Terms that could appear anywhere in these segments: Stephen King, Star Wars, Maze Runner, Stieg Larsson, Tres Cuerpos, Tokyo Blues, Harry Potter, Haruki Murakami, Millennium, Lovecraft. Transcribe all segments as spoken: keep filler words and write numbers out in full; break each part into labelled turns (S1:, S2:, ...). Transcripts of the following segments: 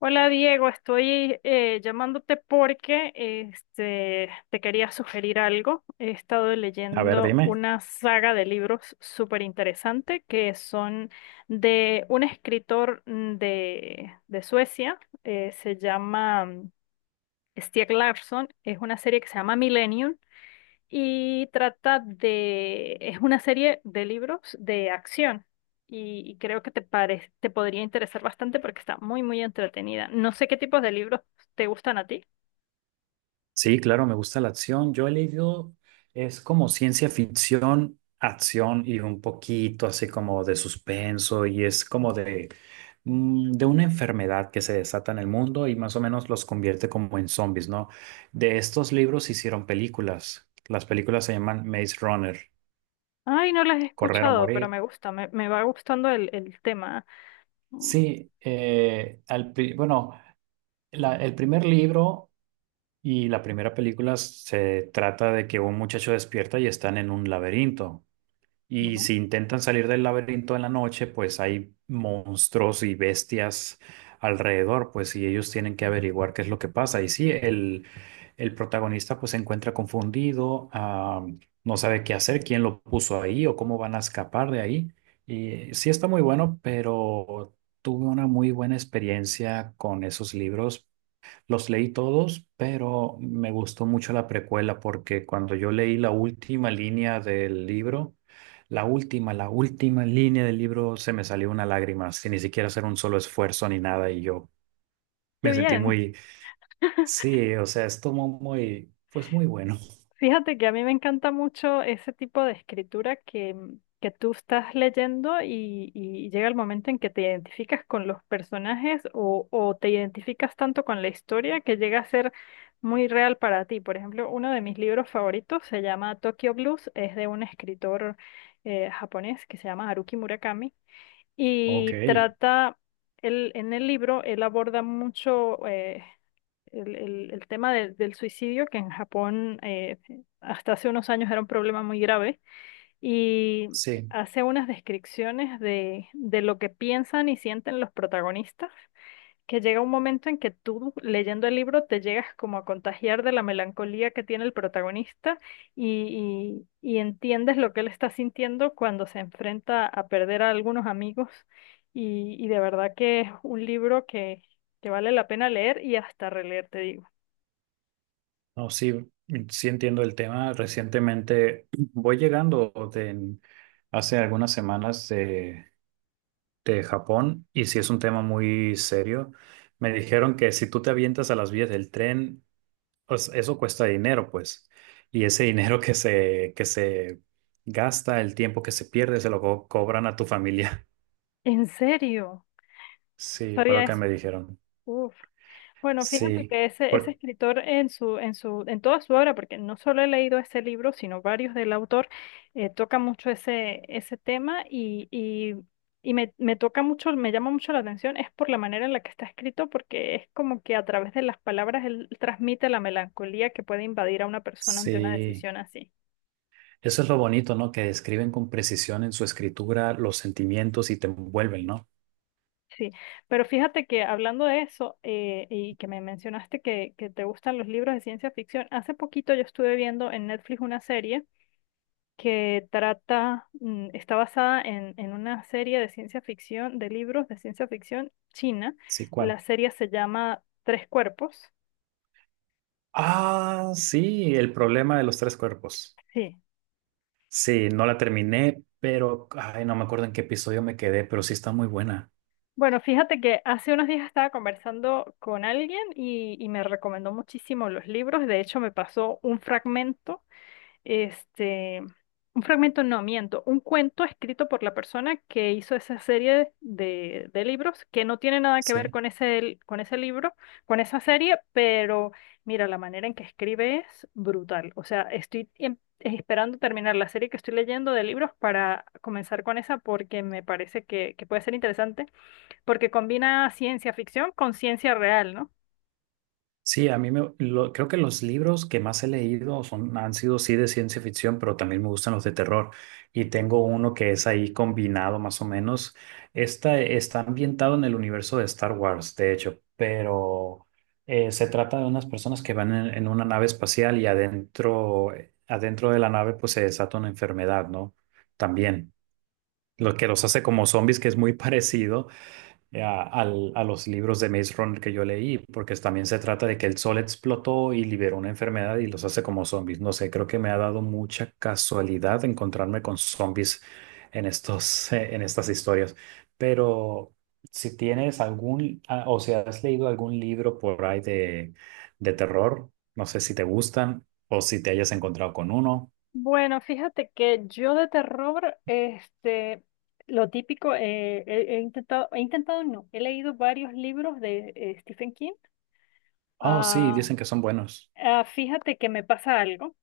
S1: Hola Diego, estoy eh, llamándote porque este, te quería sugerir algo. He estado
S2: A ver,
S1: leyendo
S2: dime.
S1: una saga de libros súper interesante que son de un escritor mm, de, de Suecia, eh, se llama mm, Stieg Larsson, es una serie que se llama Millennium y trata de, es una serie de libros de acción y, y creo que te pare- te podría interesar bastante porque está muy, muy entretenida. No sé qué tipos de libros te gustan a ti.
S2: Sí, claro, me gusta la acción. Yo he leído, es como ciencia ficción, acción y un poquito así como de suspenso y es como de, mm, de una enfermedad que se desata en el mundo y más o menos los convierte como en zombies, ¿no? De estos libros se hicieron películas. Las películas se llaman Maze Runner,
S1: Ay, no las he
S2: Correr o
S1: escuchado, pero
S2: Morir.
S1: me gusta, me, me va gustando el, el tema. Mm.
S2: Sí, eh, al pri- bueno, la- el primer libro. Y la primera película se trata de que un muchacho despierta y están en un laberinto. Y
S1: Ujú.
S2: si intentan salir del laberinto en la noche, pues hay monstruos y bestias alrededor, pues y ellos tienen que averiguar qué es lo que pasa. Y sí, el, el protagonista pues se encuentra confundido, ah, no sabe qué hacer, quién lo puso ahí o cómo van a escapar de ahí. Y sí está muy bueno, pero tuve una muy buena experiencia con esos libros, los leí todos, pero me gustó mucho la precuela porque cuando yo leí la última línea del libro, la última, la última línea del libro se me salió una lágrima, sin ni siquiera hacer un solo esfuerzo ni nada y yo
S1: Qué
S2: me sentí
S1: bien.
S2: muy, sí, o sea, estuvo muy, pues muy bueno.
S1: Fíjate que a mí me encanta mucho ese tipo de escritura que, mm, que tú estás leyendo y, y llega el momento en que te identificas con los personajes o, o te identificas tanto con la historia que llega a ser muy real para ti. Por ejemplo, uno de mis libros favoritos se llama Tokyo Blues, es de un escritor eh, japonés que se llama Haruki Murakami
S2: Ok,
S1: y trata, él, en el libro, él aborda mucho... eh, el, el- el tema de- del suicidio, que en Japón eh, hasta hace unos años era un problema muy grave, y
S2: sí,
S1: hace unas descripciones de, de lo que piensan y sienten los protagonistas, que llega un momento en que tú leyendo el libro te llegas como a contagiar de la melancolía que tiene el protagonista y, y y entiendes lo que él está sintiendo cuando se enfrenta a perder a algunos amigos. Y, y de verdad que es un libro que, que vale la pena leer y hasta releer, te digo.
S2: no, sí, sí entiendo el tema. Recientemente voy llegando de, hace algunas semanas de Japón y si es un tema muy serio. Me dijeron que si tú te avientas a las vías del tren, pues eso cuesta dinero, pues. Y ese dinero que se, que se gasta, el tiempo que se pierde, se lo co- cobran a tu familia.
S1: ¿En serio? No
S2: Sí, fue
S1: sabía
S2: lo que
S1: eso.
S2: me dijeron.
S1: Uf. Bueno, fíjate
S2: Sí,
S1: que ese, ese
S2: por-
S1: escritor en su, en su, en toda su obra, porque no solo he leído ese libro, sino varios del autor, eh, toca mucho ese, ese tema y, y, y me, me toca mucho, me llama mucho la atención, es por la manera en la que está escrito, porque es como que a través de las palabras él transmite la melancolía que puede invadir a una persona ante una
S2: sí.
S1: decisión así.
S2: Eso es lo bonito, ¿no? Que describen con precisión en su escritura los sentimientos y te envuelven, ¿no?
S1: Sí, pero fíjate que hablando de eso eh, y que me mencionaste que, que te gustan los libros de ciencia ficción, hace poquito yo estuve viendo en Netflix una serie que trata, mm, está basada en, en una serie de ciencia ficción, de libros de ciencia ficción china.
S2: Sí, ¿cuál?
S1: La serie se llama Tres Cuerpos.
S2: Ah, sí, el problema de los tres cuerpos.
S1: Sí.
S2: Sí, no la terminé, pero ay, no me acuerdo en qué episodio me quedé, pero sí está muy buena.
S1: Bueno, fíjate que hace unos días estaba conversando con alguien y, y me recomendó muchísimo los libros. De hecho, me pasó un fragmento. Este, un fragmento, no, miento, un cuento escrito por la persona que hizo esa serie de, de libros que no tiene nada que ver
S2: Sí,
S1: con ese, con ese libro, con esa serie, pero mira, la manera en que escribe es brutal. O sea, estoy em- esperando terminar la serie que estoy leyendo de libros para comenzar con esa porque me parece que, que puede ser interesante, porque combina ciencia ficción con ciencia real, ¿no?
S2: sí, a mí me lo- creo que los libros que más he leído son, han sido sí de ciencia ficción, pero también me gustan los de terror. Y tengo uno que es ahí combinado más o menos. Esta está ambientado en el universo de Star Wars, de hecho, pero eh, se trata de unas personas que van en, en una nave espacial y adentro, adentro de la nave pues se desata una enfermedad, ¿no? También. Lo que los hace como zombies, que es muy parecido eh, a, al- a los libros de Maze Runner que yo leí, porque también se trata de que el sol explotó y liberó una enfermedad y los hace como zombies. No sé, creo que me ha dado mucha casualidad encontrarme con zombies en estos, eh, en estas historias. Pero si tienes algún, ah, o si has leído algún libro por ahí de, de terror, no sé si te gustan o si te hayas encontrado con uno.
S1: Bueno, fíjate que yo de terror, este, lo típico, eh, he, he intentado, he intentado no, he leído varios libros de eh, Stephen King.
S2: Oh, sí,
S1: Ah,
S2: dicen que son buenos.
S1: ah, fíjate que me pasa algo,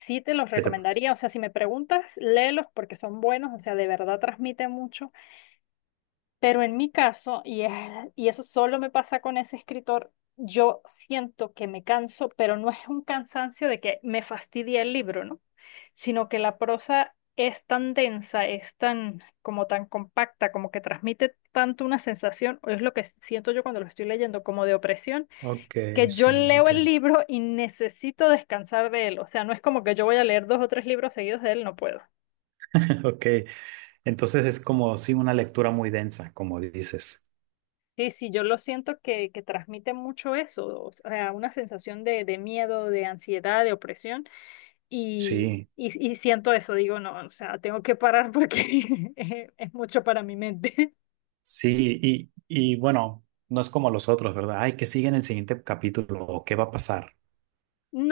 S1: sí te los
S2: ¿Qué te...
S1: recomendaría, o sea, si me preguntas, léelos porque son buenos, o sea, de verdad transmite mucho. Pero en mi caso, y, es- y eso solo me pasa con ese escritor, yo siento que me canso, pero no es un cansancio de que me fastidia el libro, ¿no? Sino que la prosa es tan densa, es tan como tan compacta, como que transmite tanto una sensación, o es lo que siento yo cuando lo estoy leyendo, como de opresión,
S2: Ok,
S1: que yo
S2: sí,
S1: leo el
S2: entiendo.
S1: libro y necesito descansar de él. O sea, no es como que yo voy a leer dos o tres libros seguidos de él, no puedo.
S2: Ok, entonces es como sí una lectura muy densa, como dices.
S1: Sí, sí, yo lo siento que, que transmite mucho eso, o sea, una sensación de, de miedo, de ansiedad, de opresión, y,
S2: Sí,
S1: y, y siento eso, digo, no, o sea, tengo que parar porque es, es mucho para mi mente.
S2: sí, y, y bueno, no es como los otros, ¿verdad? Ay, que sigue en el siguiente capítulo o qué va a pasar,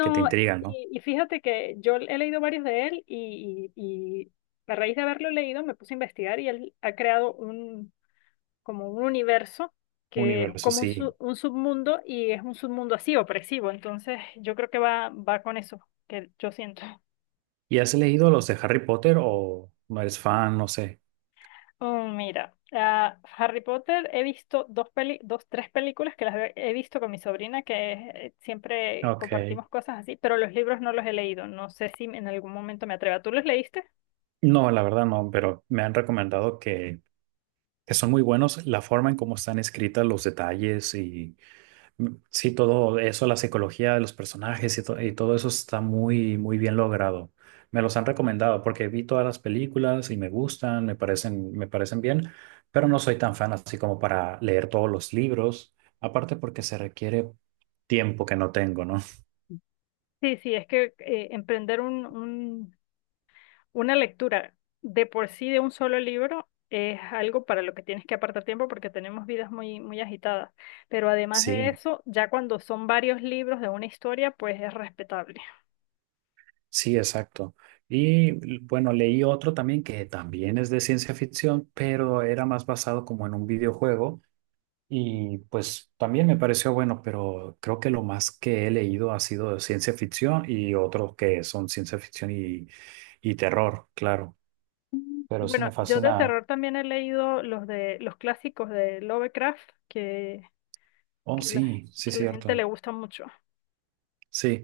S2: que te intrigan, ¿no?
S1: y, y fíjate que yo he leído varios de él y, y, y a raíz de haberlo leído me puse a investigar y él ha creado un, como un universo que es
S2: Universo,
S1: como un, su-
S2: sí.
S1: un submundo y es un submundo así, opresivo, entonces yo creo que va, va con eso que yo siento.
S2: ¿Y has leído los de Harry Potter o no eres fan? No sé.
S1: Oh, mira, ah, Harry Potter he visto dos peli, dos, tres películas que las he he visto con mi sobrina, que eh, siempre
S2: Ok.
S1: compartimos cosas así, pero los libros no los he leído. No sé si en algún momento me atreva. ¿Tú los leíste?
S2: No, la verdad no, pero me han recomendado que, que son muy buenos la forma en cómo están escritas los detalles y sí, todo eso, la psicología de los personajes y, to- y todo eso está muy, muy bien logrado. Me los han recomendado porque vi todas las películas y me gustan, me parecen, me parecen bien, pero no soy tan fan así como para leer todos los libros, aparte porque se requiere tiempo que no tengo, ¿no?
S1: Sí, sí, es que eh, emprender un, un- una lectura de por sí de un solo libro es algo para lo que tienes que apartar tiempo porque tenemos vidas muy, muy agitadas. Pero además de
S2: Sí,
S1: eso, ya cuando son varios libros de una historia, pues es respetable.
S2: sí, exacto. Y l- bueno, leí otro también que también es de ciencia ficción, pero era más basado como en un videojuego. Y pues también me pareció bueno, pero creo que lo más que he leído ha sido de ciencia ficción y otros que son ciencia ficción y, y terror, claro. Pero sí
S1: Bueno,
S2: me
S1: yo de
S2: fascina.
S1: terror también he leído los de los clásicos de Lovecraft que,
S2: Oh,
S1: que la,
S2: sí, sí,
S1: que la gente le
S2: cierto.
S1: gusta mucho.
S2: Sí,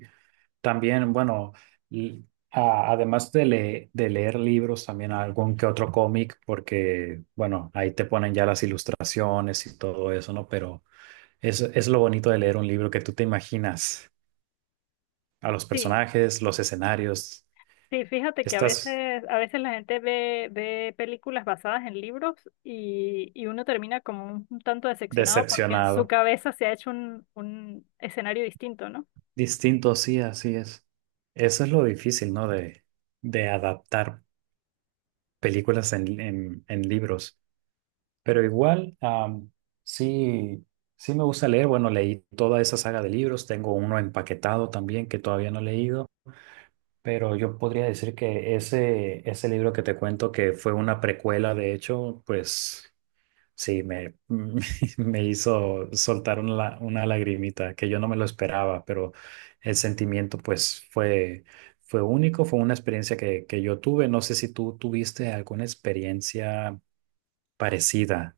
S2: también, bueno, l- a- además de, le- de leer libros, también algún que otro cómic, porque, bueno, ahí te ponen ya las ilustraciones y todo eso, ¿no? Pero es, es lo bonito de leer un libro que tú te imaginas a los
S1: Sí,
S2: personajes, los escenarios.
S1: sí, fíjate que a
S2: Estás
S1: veces, a veces la gente ve, ve películas basadas en libros y, y uno termina como un, un tanto decepcionado porque en su
S2: decepcionado.
S1: cabeza se ha hecho un, un escenario distinto, ¿no?
S2: Distinto, sí, así es. Eso es lo difícil, ¿no? De, de adaptar películas en, en- en libros. Pero igual, am, sí, sí me gusta leer. Bueno, leí toda esa saga de libros. Tengo uno empaquetado también que todavía no he leído. Pero yo podría decir que ese, ese libro que te cuento, que fue una precuela, de hecho, pues sí, me, me hizo soltar una, una lagrimita que yo no me lo esperaba, pero el sentimiento pues fue, fue único, fue una experiencia que, que yo tuve. No sé si tú tuviste alguna experiencia parecida,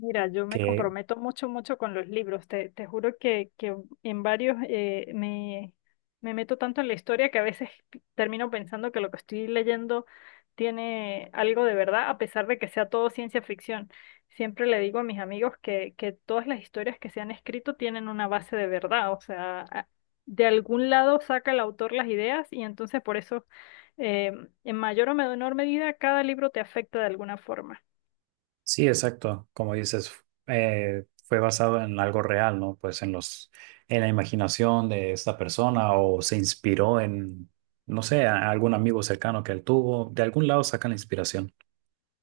S1: Mira, yo me
S2: que
S1: comprometo mucho, mucho con los libros. Te, te juro que, que en varios eh, me, me meto tanto en la historia que a veces termino pensando que lo que estoy leyendo tiene algo de verdad, a pesar de que sea todo ciencia ficción. Siempre le digo a mis amigos que, que todas las historias que se han escrito tienen una base de verdad, o sea, a- de algún lado saca el autor las ideas y entonces por eso, eh, en mayor o menor medida, cada libro te afecta de alguna forma.
S2: sí, exacto, como dices, eh, fue basado en algo real, ¿no? Pues en los, en la imaginación de esta persona o se inspiró en, no sé, a- a algún amigo cercano que él tuvo. De algún lado sacan la inspiración.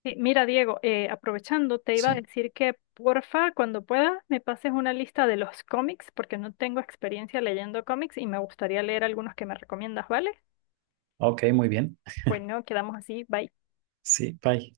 S1: Sí, mira, Diego, eh, aprovechando, te iba a
S2: Sí.
S1: decir que porfa, cuando puedas, me pases una lista de los cómics, porque no tengo experiencia leyendo cómics y me gustaría leer algunos que me recomiendas, ¿vale?
S2: Ok, muy bien.
S1: Bueno, quedamos así, bye.
S2: Sí, bye.